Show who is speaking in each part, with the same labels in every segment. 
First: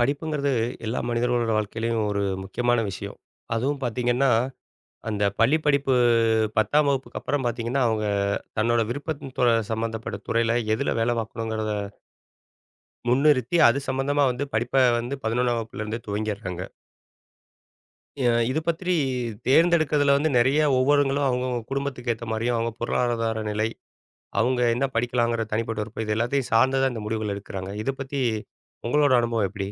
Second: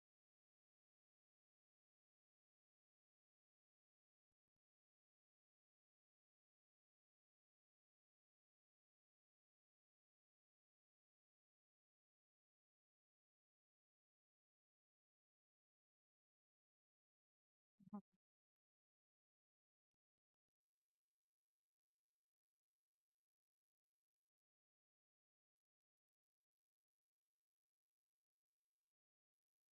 Speaker 1: படிப்புங்கிறது எல்லா மனிதர்களோட வாழ்க்கையிலயும் ஒரு முக்கியமான விஷயம். அதுவும் பார்த்தீங்கன்னா, அந்த பள்ளி படிப்பு 10ஆம் வகுப்புக்கு அப்புறம் பார்த்தீங்கன்னா, அவங்க தன்னோட விருப்பத்தோட சம்மந்தப்பட்ட துறையில எதுல வேலை பார்க்கணுங்கிறத முன்னிறுத்தி, அது சம்மந்தமா வந்து படிப்ப வந்து 11ஆம் வகுப்புலேருந்தே துவங்கிர்றாங்க. இது பற்றி தேர்ந்தெடுக்கிறதுல வந்து நெறைய ஒவ்வொருவங்களும் அவங்கவங்க குடும்பத்துக்கு ஏத்த மாரியும், அவங்க பொருளாதார நிலை, அவங்க என்ன படிக்கலாங்கிற தனிப்பட்ட விருப்பம், இது எல்லாத்தையும் சார்ந்து தான் இந்த முடிவுகள் எடுக்கிறாங்க. இத பத்தி உங்களோட அனுபவம் எப்படி?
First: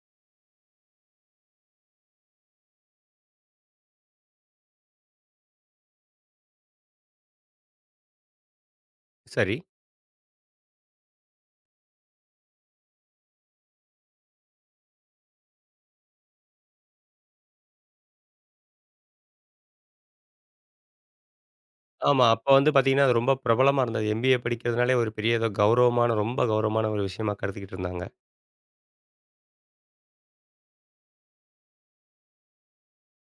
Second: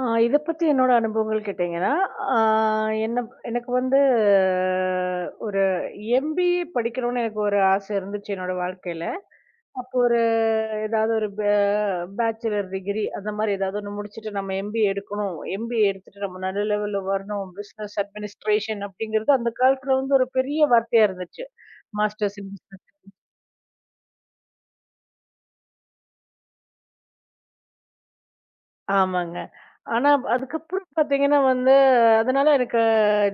Speaker 2: இத பத்தி என்னோட அனுபவங்கள் கேட்டீங்கன்னா, ஆ என்ன எனக்கு வந்து ஒரு எம்பிஏ படிக்கணும்னு எனக்கு ஒரு ஆசை இருந்துச்சு என்னோட வாழ்க்கையில.
Speaker 1: சரி.
Speaker 2: அப்போ ஒரு ஏதாவது ஒரு பேச்சுலர் டிகிரி அந்த மாரி ஏதாவது ஒண்ணு முடிச்சுட்டு நம்ம எம்பிஏ எடுக்கணும். எம்பிஏ எடுத்துட்டு நம்ம நல்ல லெவல்ல வரணும். பிசினஸ் அட்மினிஸ்ட்ரேஷன் அப்படிங்கிறது அந்த காலத்துல வந்து ஒரு பெரிய வார்த்தையா இருந்துச்சு.
Speaker 1: ஆமா.
Speaker 2: மாஸ்டர்ஸ்
Speaker 1: அப்ப
Speaker 2: இன்
Speaker 1: வந்து
Speaker 2: பிசினஸ்.
Speaker 1: பார்த்தீங்கன்னா, அது ரொம்ப பிரபலமா இருந்தது. எம்பிஏ படிக்கிறதுனாலே ஒரு பெரிய ஏதோ கௌரவமான, ரொம்ப கௌரவமான ஒரு விஷயமா கருதிக்கிட்டு இருந்தாங்க.
Speaker 2: ஆமாங்க. ஆனா அதுக்கப்புறம் பாத்தீங்கன்னா வந்து, அதனால எனக்கு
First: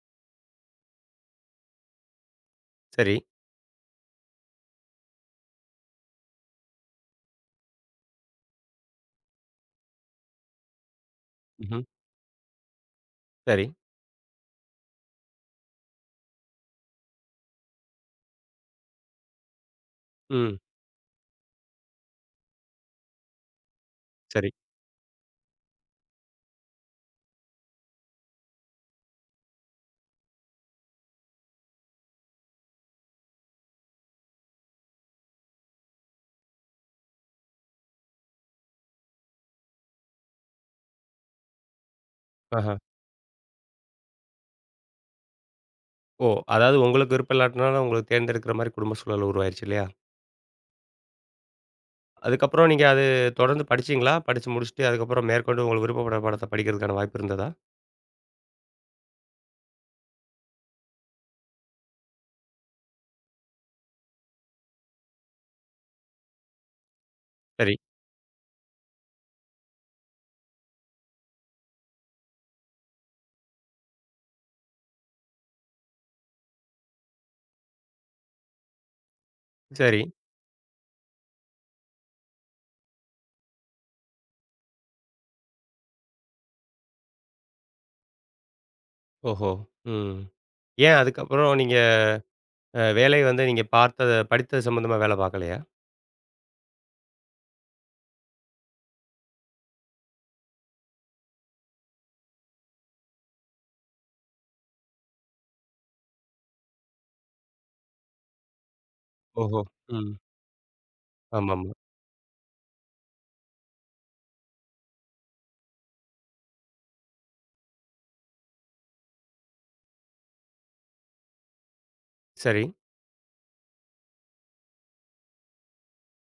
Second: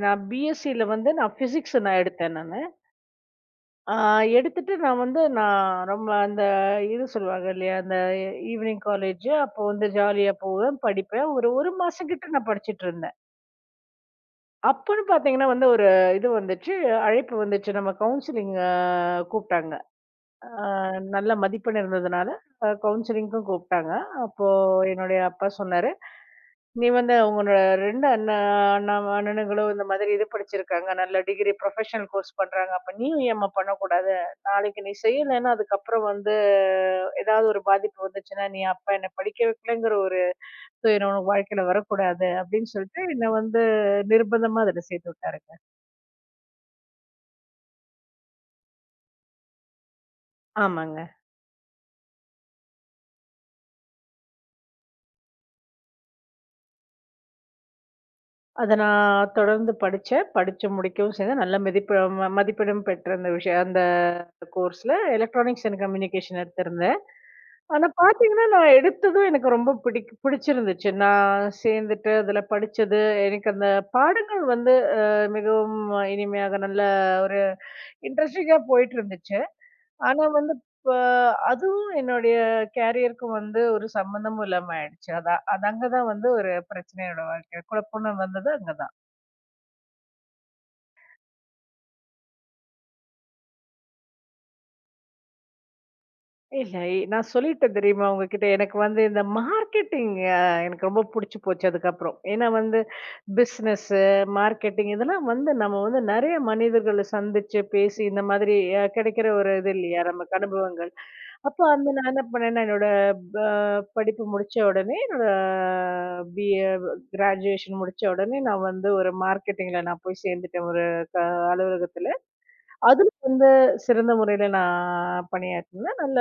Speaker 2: நான் பிஎஸ்சில வந்து நான் பிசிக்ஸ் நான் எடுத்தேன் நானு.
Speaker 1: சரி.
Speaker 2: ஆ எடுத்துட்டு நான் வந்து நான் ரொம்ப அந்த இது சொல்லுவாங்க இல்லையா, அந்த ஈவினிங் காலேஜ் அப்போ வந்து ஜாலியா போவேன், படிப்பேன். ஒரு 1
Speaker 1: ம்ஹ்ம்.
Speaker 2: மாசம் கிட்ட நான் படிச்சுட்டுருந்தேன்.
Speaker 1: சரி.
Speaker 2: அப்பன்னு பார்த்தீங்கன்னா வந்து ஒரு இது வந்துச்சு, அழைப்பு வந்துச்சு. நம்ம கவுன்சிலிங் கூப்பிட்டாங்க. அ
Speaker 1: ம்.
Speaker 2: நல்ல மதிப்பெண் இருந்ததுனால கவுன்சிலிங்க்கும் கூப்பிட்டாங்க. அப்போ
Speaker 1: சரி.
Speaker 2: என்னுடைய அப்பா சொன்னாரு நீ வந்து உங்களோட 2 அண்ணா அண்ணா அண்ணனுங்களும் இந்த மாதிரி இது படிச்சிருக்காங்க. நல்ல டிகிரி ப்ரொஃபஷனல் கோர்ஸ் பண்றாங்க. அப்ப நீயும் ஏம்மா பண்ணக்கூடாது? நாளைக்கு நீ செய்யலன்னா, அதுக்கப்புறம் வந்து ஏதாவது ஒரு பாதிப்பு வந்துச்சுன்னா, நீ அப்பா என்ன படிக்க வைக்கலங்கிற ஒரு துயரம் உனக்கு வாழ்க்கையில வரக்கூடாது. அப்படின்னு
Speaker 1: ஆஹா.
Speaker 2: சொல்லிட்டு என்ன வந்து நிர்பந்தமா அதுல சேர்த்து விட்டாருங்க.
Speaker 1: ஓ! அதாவது உங்களுக்கு விருப்பம் இல்லாட்டினாலும் உங்களுக்கு தேர்ந்தெடுக்கிற மாரி குடும்ப சூழல் உருவாயிருச்சு இல்லையா?
Speaker 2: ஆமாங்க.
Speaker 1: அதுக்கப்புறம் நீங்க அது தொடர்ந்து படிச்சீங்களா? படிச்சு முடிச்சுட்டு அதுக்கப்புறம் மேற்கொண்டு உங்களுக்கு விருப்பப்பட்ட பாடத்த படிக்கிறதுக்கான வாய்ப்பு இருந்ததா?
Speaker 2: அத நான் தொடர்ந்து படிச்சேன். படிச்சு முடிக்கவும் செய்தேன். நல்ல மதிப்பெண்ணும் பெற்ற அந்த விஷயம் அந்த கோர்ஸ்ல எலக்ட்ரானிக்ஸ் அண்ட் கம்யூனிகேஷன் எடுத்திருந்தேன்.
Speaker 1: சரி,
Speaker 2: ஆனா பார்த்தீங்கன்னா, நான் எடுத்ததும் எனக்கு ரொம்ப பிடிச்சிருந்துச்சு. நான் சேர்ந்துட்டு அதில படிச்சது, எனக்கு அந்த பாடங்கள் வந்து அ மிகவும் இனிமையாக நல்ல ஒரு இன்ட்ரஸ்டிங்கா போயிட்டுருந்துச்சு.
Speaker 1: சரி.
Speaker 2: ஆனா வந்து இப்ப அதுவும் என்னுடைய கேரியருக்கும் வந்து ஒரு சம்மந்தமும் இல்லாம ஆயிடுச்சு. அது அது அங்க தான் வந்து ஒரு பிரச்சனையோட வாழ்க்கை குழப்பம்னு வந்தது அங்க தான்.
Speaker 1: ஓஹோ! ம். ஏன் அதுக்கப்புறம் நீங்க வேலை வந்து நீங்க பார்த்தத படித்தது சம்மந்தமா வேலை பார்க்கலையா?
Speaker 2: இல்ல. நான் சொல்லிட்டேன் தெரியுமா உங்ககிட்ட. எனக்கு வந்து இந்த மார்க்கெட்டிங் எனக்கு ரொம்ப புடிச்சு போச்சு அதுக்கப்புறம். ஏன்னா வந்து பிசினஸ்ஸு, மார்க்கெட்டிங் இதெல்லாம் வந்து நம்ம வந்து நெறைய மனிதர்கள சந்திச்சு, பேசி இந்த மாதிரி கிடைக்கிற ஒரு
Speaker 1: ஓஹோ!
Speaker 2: இது இல்லையா?
Speaker 1: ம்.
Speaker 2: நமக்கு அனுபவங்கள். அப்போ
Speaker 1: ஆமாமா.
Speaker 2: வந்து நான் என்ன பண்ணேன்னா, என்னோட ப படிப்பு முடிச்ச உடனே என்னோட பிஏ கிராஜுவேஷன் முடிச்ச உடனே நான் வந்து ஒரு மார்க்கெட்டிங்ல நான் போய் சேர்ந்துட்டேன் ஒரு க அலுவலகத்துல.
Speaker 1: சரி.
Speaker 2: அதுல வந்து சிறந்த முறையில நான் பணியாற்றினேன். நல்ல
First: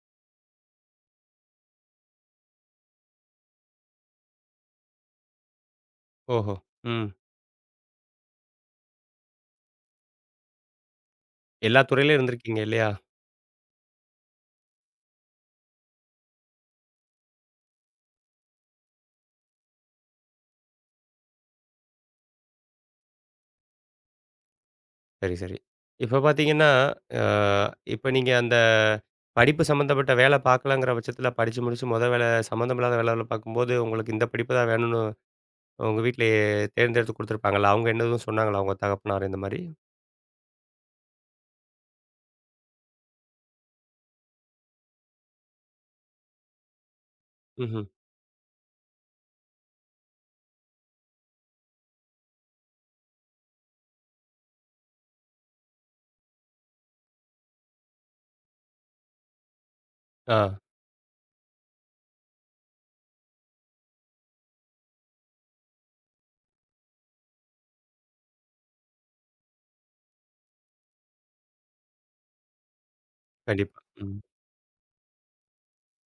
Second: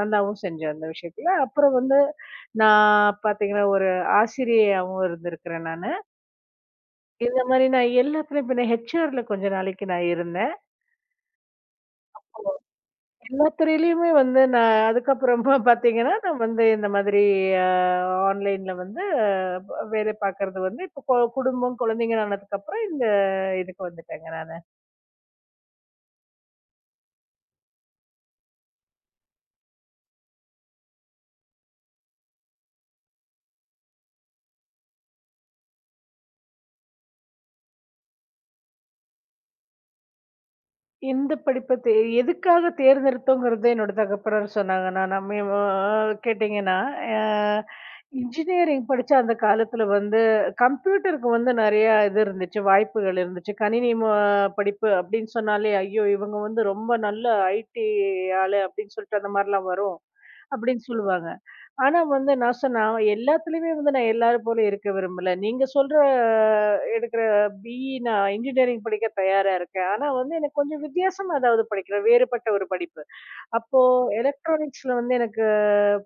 Speaker 2: நல்லாவும் செஞ்சேன் அந்த விஷயத்துல. அப்புறம் வந்து நான் பாத்தீங்கன்னா, ஒரு ஆசிரியையாவும் இருந்திருக்கிறேன் நானு.
Speaker 1: ஓஹோ! ம்.
Speaker 2: இந்த மாரி நான் எல்லாத்துலயும் பின்ன ஹெச்ஆர்ல கொஞ்ச நாளைக்கு நான் இருந்தேன்.
Speaker 1: எல்லா துறையிலும் இருந்திருக்கீங்க இல்லையா?
Speaker 2: எல்லா துறையிலயுமே வந்து நான் அதுக்கப்புறமா பாத்தீங்கன்னா, நான் வந்து இந்த மாதிரி அ ஆன்லைன்ல வந்து வேலை பாக்குறது வந்து இப்போ குடும்பம், குழந்தைங்கன்னு ஆனதுக்கப்புறம் இந்த இதுக்கு வந்துட்டேங்க நானு.
Speaker 1: சரி, சரி. இப்ப பார்த்தீங்கன்னா, அ இப்ப நீங்க அந்த படிப்பு சம்மந்தப்பட்ட வேலை பார்க்கலங்கிற பட்சத்தில படிச்சு முடிச்சு மொத வேலை சம்மந்தமில்லாத வேலைகள பார்க்கும்போது, உங்களுக்கு இந்த படிப்பு தான் வேணும்னு உங்க வீட்ல தேர்ந்தெடுத்து குடுத்துருப்பாங்கல்ல. அவங்க என்ன எதுவும் சொன்னாங்களா? உங்க தகப்பனார் இந்த மாரி?
Speaker 2: எந்த படிப்ப தே எதுக்காக தேர்ந்தெடுத்தோங்கிறத என்னோட தகப்பனார் சொன்னாங்க. நான் நம்ம கேட்டீங்கன்னா, அ
Speaker 1: ம்ஹ்ம்.
Speaker 2: இன்ஜினியரிங் படிச்ச அந்த காலத்துல வந்து கம்ப்யூட்டருக்கு வந்து நெறைய இது இருந்துச்சு, வாய்ப்புகள் இருந்துச்சு. கணினி ம படிப்பு அப்படின்னு சொன்னாலே, "ஐயோ! இவங்க வந்து ரொம்ப நல்ல ஐடி ஆளு" அப்படின்னு சொல்லிட்டு அந்த மாரிலாம் வரும்,
Speaker 1: ஆ.
Speaker 2: அப்படின்னு சொல்லுவாங்க. ஆனா வந்து நான் சொன்னேன் எல்லாத்துலயுமே வந்து நான் எல்லாரும் போல இருக்க விரும்பல. நீங்க சொல்ற எடுக்கிற பிஇ நான் இன்ஜினியரிங் படிக்க தயாரா இருக்கேன். ஆனா வந்து எனக்கு கொஞ்சம் வித்தியாசமா ஏதாவது படிக்கிறேன். வேறுபட்ட ஒரு படிப்பு.
Speaker 1: கண்டிப்பா.
Speaker 2: அப்போ
Speaker 1: ம்.
Speaker 2: எலக்ட்ரானிக்ஸ்ல வந்து எனக்கு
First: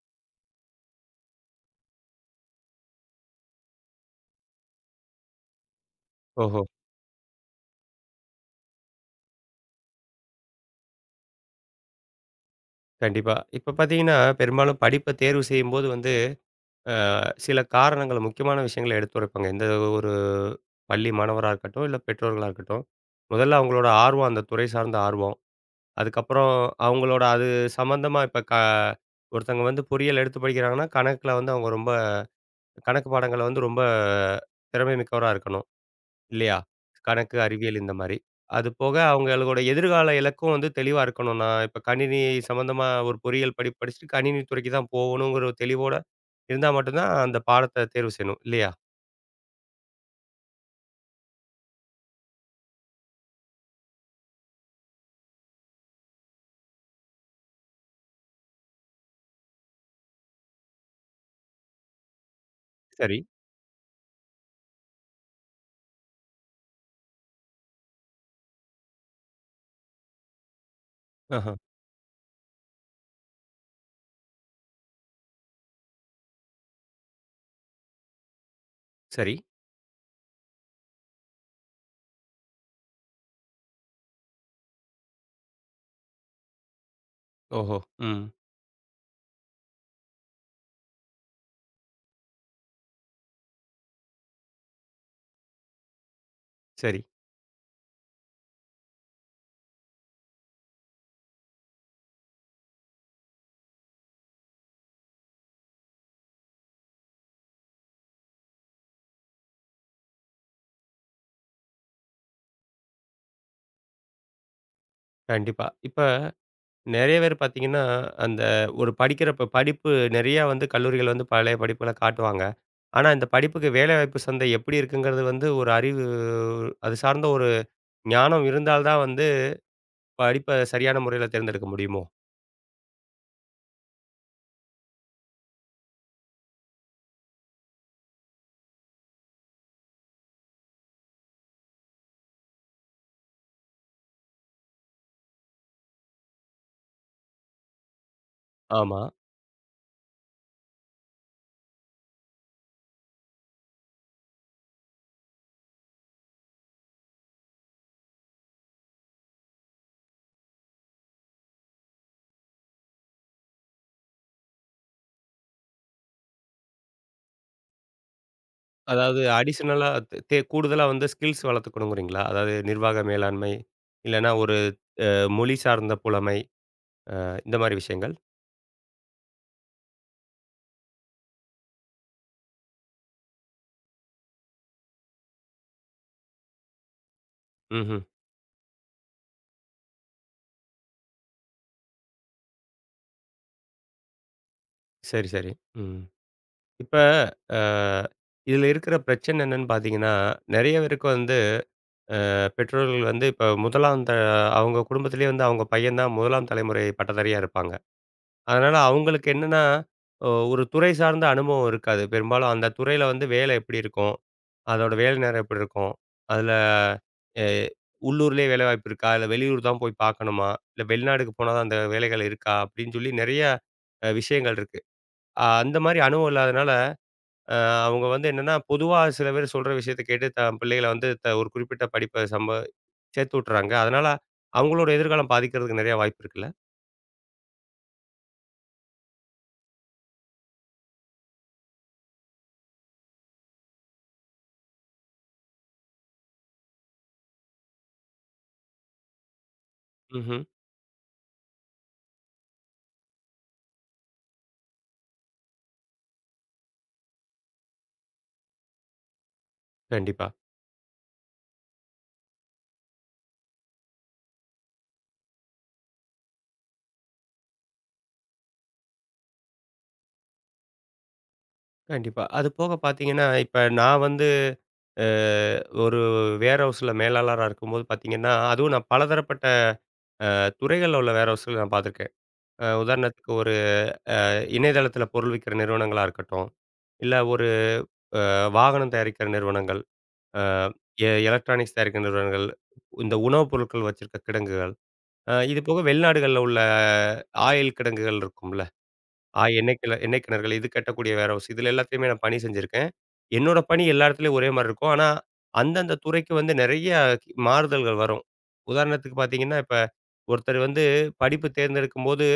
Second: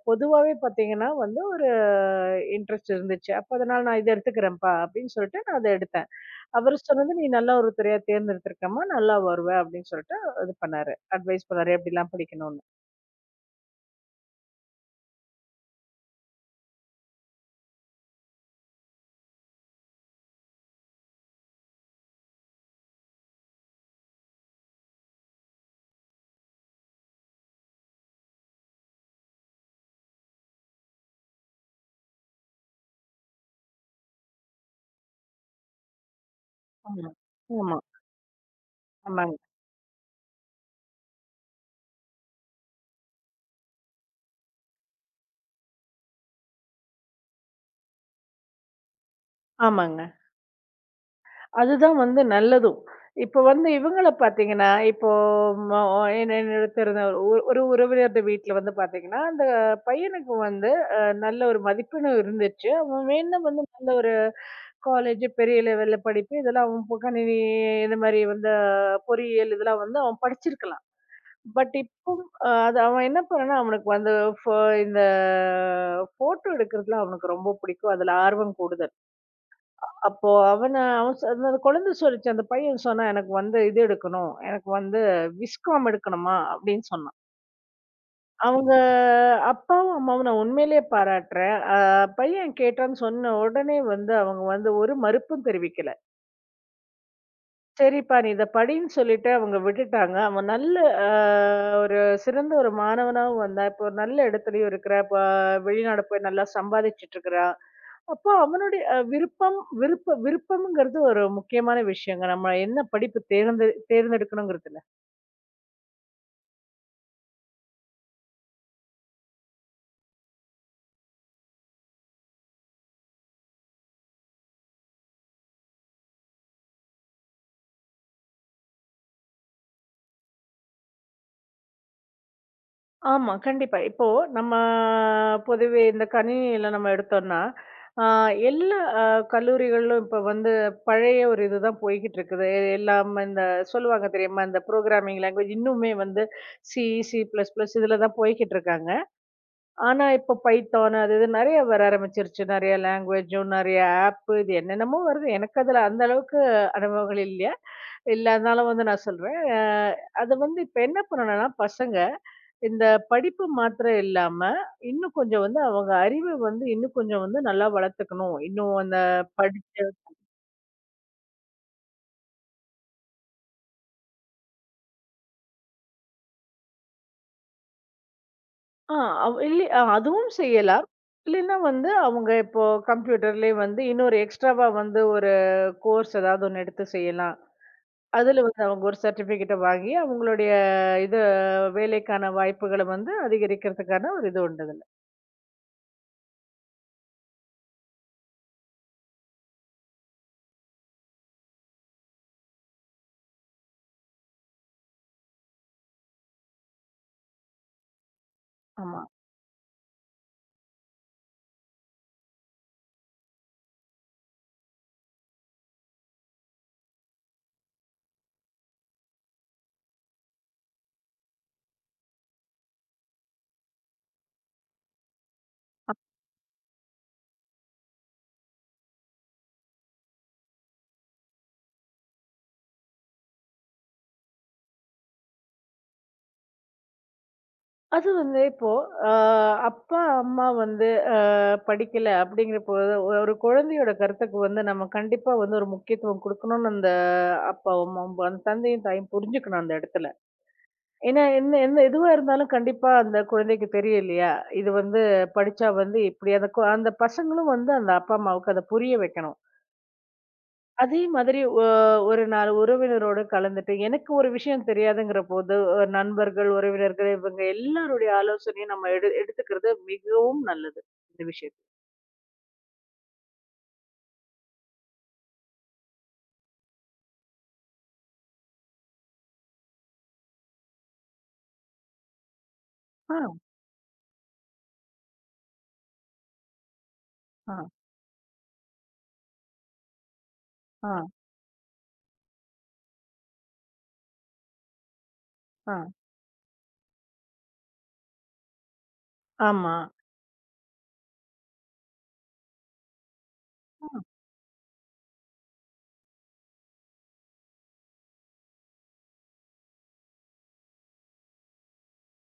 Speaker 2: பொதுவாவே பார்த்தீங்கன்னா வந்து ஒரு இன்ட்ரெஸ்ட் இருந்துச்சு. அப்ப அதனால நான் இத எடுத்துக்கிறேன்ப்பா அப்படின்னு சொல்லிட்டு நான் அத எடுத்தேன்.
Speaker 1: ஓஹோ!
Speaker 2: அவரு சொன்னது நீ நல்ல ஒரு துறையா தேர்ந்தெடுத்திருக்கம்மா. நல்லா வருவ அப்படின்னு சொல்லிட்டு இது பண்ணாரு. அட்வைஸ் பண்ணாரு எப்படிலாம் படிக்கணும்னு.
Speaker 1: கண்டிப்பா. இப்ப பார்த்தீங்கன்னா, பெரும்பாலும் படிப்ப தேர்வு செய்யும்போது வந்து அ சில காரணங்கள் முக்கியமான விஷயங்கள எடுத்துரைப்பாங்க. எந்த ஒரு பள்ளி மாணவரா இருக்கட்டும், இல்ல பெற்றோர்களா இருக்கட்டும். முதல்ல அவங்களோட ஆர்வம், அந்த துறை சார்ந்த ஆர்வம். அதுக்கப்புறம் அவங்களோட அது சம்மந்தமா இப்ப ஒருத்தங்க வந்து பொறியியல் எடுத்து படிக்கிறாங்கன்னா, கணக்குல வந்து அவங்க ரொம்ப கணக்கு பாடங்கள்ல வந்து ரொம்ப திறமை மிக்கவரா இருக்கணும். இல்லையா?
Speaker 2: ஆமா.
Speaker 1: கணக்கு,
Speaker 2: ஆமா.
Speaker 1: அறிவியல் இந்த மாரி. அது போக
Speaker 2: ஆமாங்க.
Speaker 1: அவங்களோட எதிர்கால இலக்கும் வந்து தெளிவா இருக்கணும். நான் இப்ப கணினி சம்மந்தமா ஒரு பொறியியல் படிப்பு படிச்சுட்டு கணினி துறைக்கு தான் போகணுங்கிற ஒரு தெளிவோட இருந்தா மட்டும் தான் அந்த பாடத்த தேர்வு செய்யணும். இல்லையா?
Speaker 2: ஆமாங்க. அதுதான் வந்து நல்லதும். இப்ப வந்து இவங்கள பார்த்தீங்கன்னா, இப்போ ம என்னோட தெரிந்த ஒரு ஒரு உறவினர்ட வீட்ல வந்து பார்த்தீங்கன்னா, அந்த பையனுக்கு வந்து அ நல்ல ஒரு மதிப்பெண் இருந்துச்சு. அவன்
Speaker 1: சரி.
Speaker 2: வேணும்னா வந்து நல்ல ஒரு காலேஜ் பெரிய லெவல்ல படிப்பு இதெல்லாம் அவன் போ கணினி இது மாரி வந்து பொறியியல் இதெல்லாம் வந்து அவன் படிச்சிருக்கலாம்.
Speaker 1: ஆஹ.
Speaker 2: பட் இப்போ அ அது அவன் என்ன பண்ணான்னா, அவனுக்கு வந்து ஃபோ இந்த ஃபோட்டோ எடுக்கிறதுல அவனுக்கு ரொம்ப பிடிக்கும். அதுல ஆர்வம் கூடுதல்.
Speaker 1: சரி.
Speaker 2: அப்போ அவன அவன் சொ அந்த குழந்தை சொல்லுச்சு. அந்த பையன் சொன்னான், "எனக்கு வந்து இது எடுக்கணும். எனக்கு வந்து விஸ்காம் எடுக்கணுமா?" அப்படின்னு சொன்னான்.
Speaker 1: ஓஹோ! ம்.
Speaker 2: அவங்க அப்பாவும், அம்மாவும் நான் உண்மையிலேயே பாராட்டுறேன். பையன் கேட்டான்னு சொன்ன உடனே வந்து அவங்க வந்து ஒரு மறுப்பும் தெரிவிக்கல.
Speaker 1: சரி.
Speaker 2: சரிப்பா நீ இத படின்னு சொல்லிட்டு அவங்க விட்டுட்டாங்க. அவன் நல்ல அ ஒரு சிறந்த ஒரு மாணவனாவும் வந்தான். இப்போ ஒரு நல்ல இடத்துலயும் இருக்கிறான். இப்ப வெளிநாடு போய் நல்லா சம்பாதிச்சுட்டு இருக்கிறான். அப்போ அவனுடைய விருப்பம் விருப்பம்ங்கிறது ஒரு முக்கியமான விஷயங்க. நம்ம என்ன படிப்பு தேர்ந்தெடுக்கணுங்கிறதுல.
Speaker 1: கண்டிப்பா. இப்ப நெறைய பேர் பார்த்தீங்கன்னா, அந்த ஒரு படிக்கிறப்ப படிப்பு நெறையா வந்து கல்லூரிகள் வந்து பழைய படிப்புகள காட்டுவாங்க. ஆனா இந்த படிப்புக்கு வேலைவாய்ப்பு சந்தை எப்படி இருக்குங்கிறது வந்து ஒரு அறிவு அது சார்ந்த ஒரு ஞானம் இருந்தால் தான் வந்து படிப்ப சரியான முறையில தேர்ந்தெடுக்க முடியுமோ?
Speaker 2: ஆமா. கண்டிப்பா. இப்போ நம்ம பொதுவே இந்த கணினியில நம்ம எடுத்தோம்னா, ஆ எல்லா கல்லூரிகளிலும் இப்ப வந்து பழைய ஒரு இதுதான் போய்க்கிட்டு இருக்குது. எல்லாம் இந்த சொல்லுவாங்க தெரியுமா? இந்த ப்ரோகிராமிங் லாங்குவேஜ் இன்னுமே வந்து சி, சி++ பிளஸ் பிளஸ் இதுல தான் போய்க்கிட்டு இருக்காங்க.
Speaker 1: ஆமா.
Speaker 2: ஆனா, இப்ப பைத்தான் அது இது நெறைய வர ஆரம்பிச்சிருச்சு. நெறைய லேங்குவேஜும், நெறைய ஆப்பு இது என்னென்னமோ வருது. எனக்கு அதுல அந்த அளவுக்கு அனுபவங்கள் இல்ல. இல்லாதனால வந்து நான் சொல்றேன். அது வந்து இப்ப என்ன பண்ணணும்னா, பசங்க இந்த படிப்பு மாத்திரம் இல்லாம, இன்னும் கொஞ்சம் வந்து அவங்க அறிவ வந்து இன்னும் கொஞ்சம் வந்து நல்லா வளர்த்துக்கணும். இன்னும் அந்த
Speaker 1: அதாவது
Speaker 2: படிச்சு
Speaker 1: அடிஷனலா தே தே கூடுதலா வந்து ஸ்கில்ஸ் வளர்த்துக்கணுங்கிறீங்களா? அதாவது நிர்வாக மேலாண்மை, இல்லன்னா ஒரு மொழி சார்ந்த புலமை, இந்த மாரி விஷயங்கள்.
Speaker 2: ஆ இல்ல அதுவும் செய்யலாம். இல்லைன்னா வந்து அவங்க இப்போ கம்ப்யூட்டர்லயே வந்து இன்னொரு எக்ஸ்ட்ராவா வந்து ஒரு கோர்ஸ் ஏதாவது ஒண்ணு எடுத்து செய்யலாம்.
Speaker 1: ம்ஹ்ம்.
Speaker 2: அதுல வந்து அவங்க ஒரு சர்டிஃபிகேட்ட வாங்கி, அவங்களுடைய இது வேலைக்கான வாய்ப்புகள வந்து அதிகரிக்கிறதுக்கான ஒரு இது உண்டு அதுல.
Speaker 1: சரி, சரி. ம். இப்ப அ இதில இருக்கிற பிரச்சனை என்னன்னு பார்த்தீங்கன்னா, நெறைய பேருக்கு வந்து பெற்றோர்கள் வந்து இப்ப முதலாம் அவங்க குடும்பத்திலேயே வந்து அவங்க பையன் தான் முதலாம் தலைமுறை பட்டதாரியா இருப்பாங்க. அதனால
Speaker 2: ஆமா.
Speaker 1: அவங்களுக்கு என்னன்னா, ஒரு துறை சார்ந்த அனுபவம் இருக்காது. பெரும்பாலும் அந்த துறையில வந்து வேலை எப்படி இருக்கும்? அதோட வேலை நேரம் எப்படி இருக்கும்? அதுல எ உள்ளூர்லயே வேலைவாய்ப்பு இருக்கா? இல்ல வெளியூர் தான் போய் பார்க்கணுமா? இல்ல வெளிநாடுக்கு போனா தான் அந்த வேலைகள் இருக்கா? அப்படின்னு சொல்லி நெறைய விஷயங்கள் இருக்கு. அந்த மாரி அனுபவம் இல்லாதனால, அ அவங்க வந்து என்னன்னா, பொதுவா சில பேர் சொல்ற விஷயத்த கேட்டு தன் பிள்ளைகள வந்து ஒரு குறிப்பிட்ட படிப்ப சேர்த்து விட்டுறாங்க. அதனால அவங்களோட எதிர்காலம் பாதிக்கிறதுக்கு நெறைய வாய்ப்பு இருக்குல்ல?
Speaker 2: அது வந்து இப்போ அ அப்பா, அம்மா வந்து அ படிக்கல அப்படிங்கிறப்போ, ஒரு குழந்தையோட கருத்துக்கு வந்து நம்ம கண்டிப்பா வந்து ஒரு முக்கியத்துவம் குடுக்கணும்னு அந்த அப்பாவும், அம்மாவும் அந்த தந்தையும், தாயும் புரிஞ்சுக்கணும் அந்த இடத்துல.
Speaker 1: ம்ஹ்ம்.
Speaker 2: ஏன்னா என்ன என்ன எதுவா இருந்தாலும் கண்டிப்பா அந்த குழந்தைக்கு தெரியும் இல்லையா? இது வந்து படிச்சா வந்து இப்படி அந்த பசங்களும் வந்து அந்த அப்பா, அம்மாவுக்கு அத புரிய வைக்கணும்.
Speaker 1: கண்டிப்பா,
Speaker 2: அதே மாதிரி ஒரு 4 உறவினரோட கலந்துட்டு, எனக்கு ஒரு விஷயம் தெரியாதுங்கிற போது, நண்பர்கள், உறவினர்கள் இவங்க எல்லாருடைய ஆலோசனையும் நம்ம எடுத்துக்கிறது மிகவும் நல்லது. இந்த விஷயத்துல.
Speaker 1: கண்டிப்பா. அது போக பார்த்தீங்கன்னா, இப்ப நான் வந்து அ ஒரு வேர் ஹவுஸ்ல மேலாளரா இருக்கும்போது பார்த்தீங்கன்னா, அதுவும் நான் பலதரப்பட்ட துறைகள்ல உள்ள வேர் ஹவுஸ்கள நான் பார்த்துருக்கேன்.
Speaker 2: ஆ,
Speaker 1: உதாரணத்துக்கு ஒரு இணையதளத்தில பொருள் விக்கிற நிறுவனங்களா இருக்கட்டும், இல்ல ஒரு
Speaker 2: ஆ,
Speaker 1: வாகனம் தயாரிக்கிற நிறுவனங்கள், அ
Speaker 2: ஆ,
Speaker 1: எ எலக்ட்ரானிக்ஸ் தயாரிக்கிற நிறுவனங்கள், இந்த உணவுப் பொருட்கள் வச்சிருக்க கிடங்குகள், இது
Speaker 2: ஆ.
Speaker 1: போக வெளிநாடுகள்ல உள்ள ஆயில் கிடங்குகள் இருக்கும்ல.
Speaker 2: ஆமா,
Speaker 1: எண்ணெய் எண்ணெய் கிணறுகள் இது கட்டக்கூடிய வேர் ஹவுஸ். இதில எல்லாத்துலயுமே நான் பணி செஞ்சிருக்கேன். என்னோட பணி எல்லா இடத்துலயும் ஒரே மாரி இருக்கும். ஆனா, அந்தந்த துறைக்கு வந்து நெறைய மாறுதல்கள் வரும். உதாரணத்துக்கு பார்த்தீங்கன்னா, இப்ப ஒருத்தர் வந்து படிப்பு தேர்ந்தெடுக்கும்போது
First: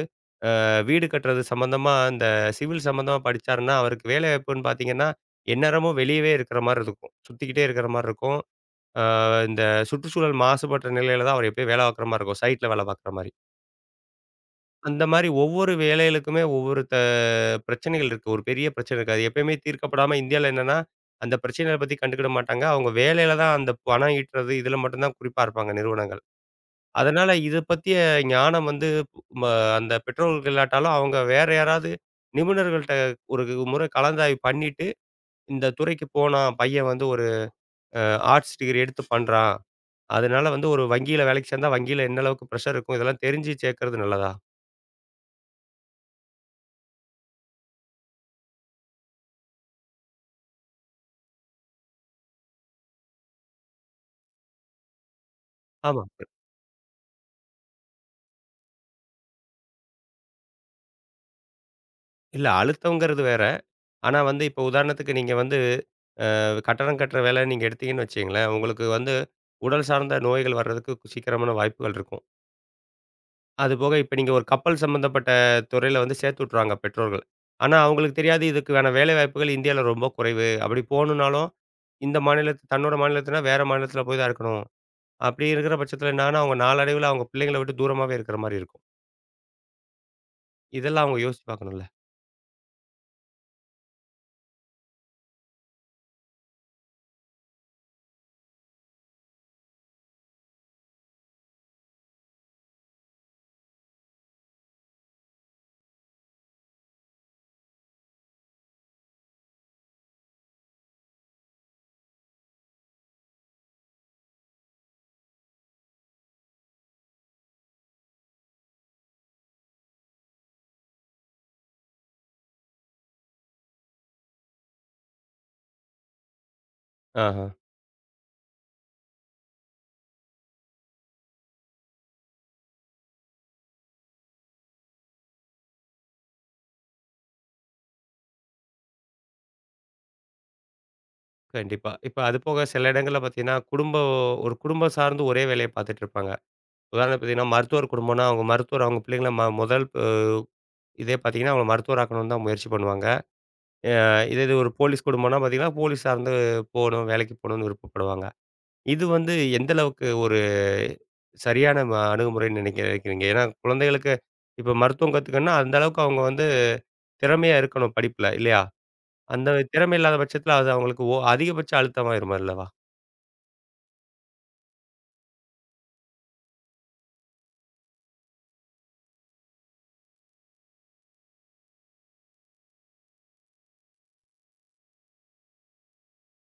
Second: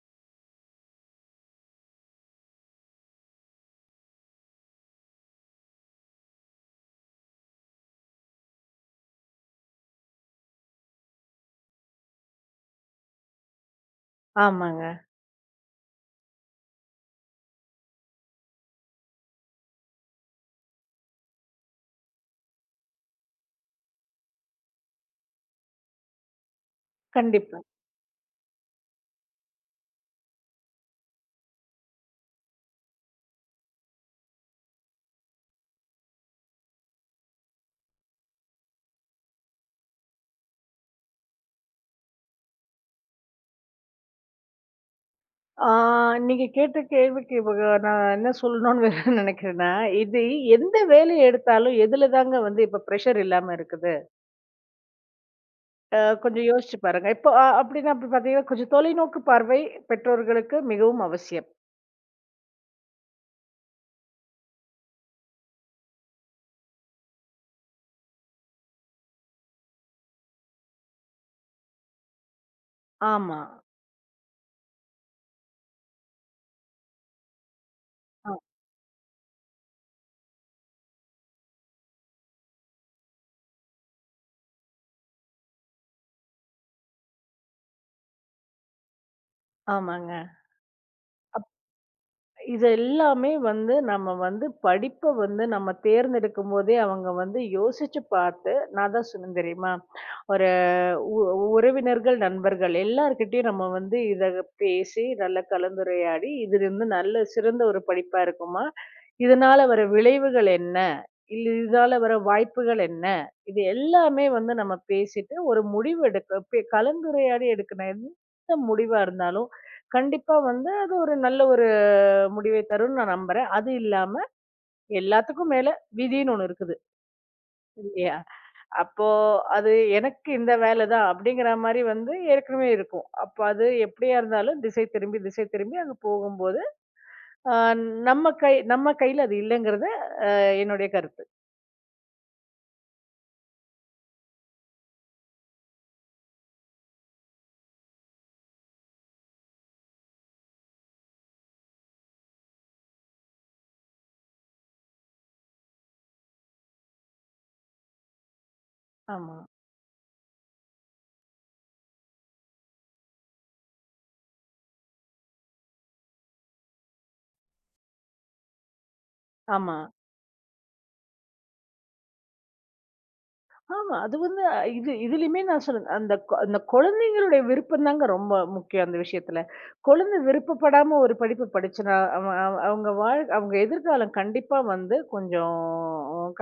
Speaker 1: வீடு கட்டுறது சம்மந்தமா அந்த சிவில் சம்மந்தமா படிச்சாருன்னா, அவருக்கு வேலைவாய்ப்புன்னு பார்த்தீங்கன்னா, எந்நேரமும் வெளியவே இருக்கிற மாரி இருக்கும். சுத்திக்கிட்டே இருக்கிற மாரி இருக்கும். ஆ இந்த சுற்றுச்சூழல் மாசுபட்ட நிலையில தான் அவர் எப்பயும் வேலை பார்க்குற மாரி இருக்கும். சைட்ல வேலை பார்க்குற மாரி.
Speaker 2: ஆமாங்க.
Speaker 1: அந்த மாரி ஒவ்வொரு வேலைகளுக்குமே ஒவ்வொரு பிரச்சனைகள் இருக்கு. ஒரு பெரிய பிரச்சனை இருக்கு. அது எப்பயுமே தீர்க்கப்படாம இந்தியால என்னன்னா, அந்த பிரச்சனைகள பத்தி கண்டுக்கிட மாட்டாங்க. அவங்க வேலையில தான் அந்த பணம் ஈட்டுறது இதுல மட்டும் தான் குறிப்பா இருப்பாங்க நிறுவனங்கள். அதனால இது
Speaker 2: கண்டிப்பா.
Speaker 1: பத்திய ஞானம் வந்து ம அந்த பெற்றோர்களுக்கு இல்லாட்டாலும் அவங்க வேற யாராவது நிபுணர்கள்ட்ட ஒரு முறை கலந்தாய்வு பண்ணிட்டு, இந்த துறைக்கு போனான் பையன் வந்து ஒரு அ ஆர்ட்ஸ் டிகிரி எடுத்து பண்றான். அதனால வந்து ஒரு வங்கியில வேலைக்கு சேர்ந்தா வங்கியில என்ன அளவுக்கு பிரஷர் இருக்கும் இதெல்லாம் தெரிஞ்சு சேர்க்கறது நல்லதா?
Speaker 2: ஆ நீங்க கேட்ட கேள்விக்கு இவங்க நான் என்ன சொல்லணும்னு வேற நினைக்கிறேன்னா, இது எந்த வேலையை எடுத்தாலும் எதுல தாங்க வந்து இப்ப பிரஷர் இல்லாம இருக்குது?
Speaker 1: ஆமா.
Speaker 2: கொஞ்சம் யோசிச்சு பாருங்க. இப்போ அப்படின்னா அப்படி பார்த்தீங்கன்னா, கொஞ்சம் தொலைநோக்கு பார்வை பெற்றோர்களுக்கு மிகவும் அவசியம்.
Speaker 1: இல்ல அழுத்தம்ங்கிறது வேற. ஆனா வந்து இப்போ உதாரணத்துக்கு நீங்க வந்து அது கட்டடம் கட்டுற வேலை நீங்க எடுத்தீங்கன்னு வச்சுக்கங்களேன், உங்களுக்கு வந்து உடல் சார்ந்த நோய்கள் வர்றதுக்கு சீக்கிரமான வாய்ப்புகள் இருக்கும்.
Speaker 2: ஆமா.
Speaker 1: அதுபோக இப்ப நீங்க ஒரு கப்பல் சம்மந்தப்பட்ட துறையில வந்து சேர்த்து விட்டுருவாங்க பெற்றோர்கள். ஆனா, அவங்களுக்கு
Speaker 2: ஆ.
Speaker 1: தெரியாது இதுக்கான வேலை வாய்ப்புகள் இந்தியால ரொம்ப குறைவு. அப்படி போணும்னாலும், இந்த மாநிலத்து தன்னோட மாநிலத்துனா வேற மாநிலத்துல போய் தான் இருக்கணும். அப்படி இருக்கிற பட்சத்துல என்னன்னா, அவங்க நாளடைவுல அவங்க பிள்ளைங்கள விட்டு தூரமாவே இருக்கிற மாரி இருக்கும்.
Speaker 2: ஆமாங்க.
Speaker 1: இதெல்லாம் அவங்க யோசிச்சு பார்க்கணும்ல.
Speaker 2: இது எல்லாமே வந்து நம்ம வந்து படிப்ப வந்து நம்ம தேர்ந்தெடுக்கும்போதே அவங்க வந்து யோசிச்சு பார்த்து நான் தான் சொன்னேன் தெரியுமா? ஒரு உ உறவினர்கள், நண்பர்கள் எல்லார்கிட்டயும் நம்ம வந்து இத பேசி நல்லா கலந்துரையாடி, "இது வந்து நல்ல சிறந்த ஒரு படிப்பா இருக்குமா? இதனால வர விளைவுகள் என்ன? இல்ல இதனால வர வாய்ப்புகள் என்ன?" இது எல்லாமே வந்து நம்ம பேசிட்டு ஒரு முடிவு எடுக்க கலந்துரையாடி எடுக்கிற எந்த முடிவா இருந்தாலும், கண்டிப்பா வந்து அது ஒரு நல்ல ஒரு முடிவை தரும்ன்னு நான் நம்புறேன். அது இல்லாம எல்லாத்துக்கும் மேல விதின்னு ஒண்ணு இருக்குது.
Speaker 1: ஆஹா.
Speaker 2: இல்லையா? அப்போ அது எனக்கு இந்த வேலை தான் அப்படிங்கிற மாரி வந்து ஏற்கனவே இருக்கும். அப்ப அது எப்படியா இருந்தாலும் திசை திரும்பி, திசை திரும்பி அங்க போகும்போது, அ நம்ம கையில அது இல்லைங்கிறது என்னுடைய கருத்து.
Speaker 1: கண்டிப்பா. இப்ப அது போக சில இடங்கள்ல பார்த்தீங்கன்னா, ஒரு குடும்பம் சார்ந்து ஒரே வேலைய பார்த்துட்டு இருப்பாங்க. உதாரணத்துக்கு பார்த்தீங்கன்னா, மருத்துவர் குடும்பம்னா, அவங்க மருத்துவர் அவங்க பிள்ளைங்கள முதல் இதே பார்த்தீங்கன்னா, அவங்கள மருத்துவராக்கணும்னு தான் முயற்சி பண்ணுவாங்க. அ இதே இது ஒரு போலீஸ் குடும்பம்னா பார்த்தீங்கன்னா, போலீஸ் சார்ந்து போணும், வேலைக்கு போணும்னு விருப்பப்படுவாங்க. இது வந்து
Speaker 2: ஆமா.
Speaker 1: எந்த அளவுக்கு ஒரு சரியான அணுகுமுறைன்னு நினைக்கிறீங்க? ஏன்னா, குழந்தைகளுக்கு இப்ப மருத்துவம் கத்துக்கணும்னா, அந்த அளவுக்கு அவங்க வந்து திறமையா இருக்கணும் படிப்புல, இல்லையா? அந்த
Speaker 2: ஆமா.
Speaker 1: திறமை இல்லாத பட்சத்தில அது அவங்களுக்கு அதிகபட்ச அழுத்தமாயிரும் அல்லவா?
Speaker 2: ஆமா. அது வந்து அ இது இதுலயுமே நான் சொல்றேன். அந்த குழந்தைங்களுடைய விருப்பம் தாங்க ரொம்ப முக்கியம் அந்த விஷயத்துல. குழந்தை விருப்பப்படாம ஒரு படிப்பு படிச்சுனா, அவன் அவ அவங்க வாழ் அவங்க எதிர்காலம் கண்டிப்பா வந்து கொஞ்சம்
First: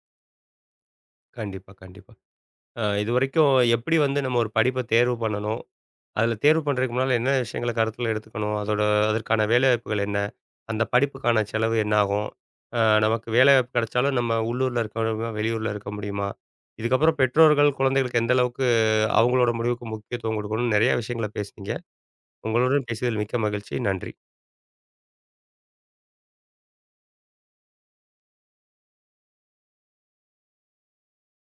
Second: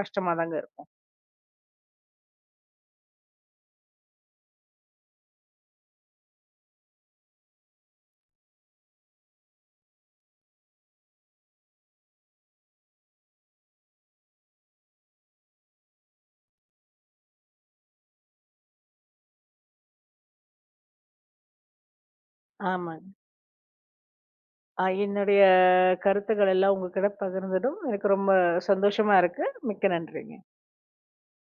Speaker 2: கஷ்டமா தாங்க இருக்கும்.
Speaker 1: கண்டிப்பா, கண்டிப்பா. இதுவரைக்கும் எப்படி வந்து நம்ம ஒரு படிப்ப தேர்வு பண்ணணும்? அதுல தேர்வு பண்றதுக்கு முன்னால என்ன விஷயங்கள கருத்துல எடுத்துக்கணும்? அதோட அதற்கான வேலைவாய்ப்புகள் என்ன? அந்த படிப்புக்கான செலவு என்ன ஆகும்? அ நமக்கு வேலைவாய்ப்பு கிடைச்சாலும் நம்ம உள்ளூர்ல இருக்க முடியுமா? வெளியூர்ல இருக்க முடியுமா? இதுக்கப்புறம் பெற்றோர்கள் குழந்தைகளுக்கு எந்த அளவுக்கு அவங்களோட முடிவுக்கு முக்கியத்துவம் கொடுக்கணும்னு நெறைய விஷயங்கள பேசுனீங்க. உங்களுடன்
Speaker 2: ஆமாங்க.
Speaker 1: பேசியதில் மிக்க மகிழ்ச்சி. நன்றி.
Speaker 2: என்னுடைய கருத்துக்கள் எல்லாம் உங்ககிட்ட பகிர்ந்ததும் எனக்கு ரொம்ப சந்தோஷமா இருக்கு. மிக்க நன்றிங்க.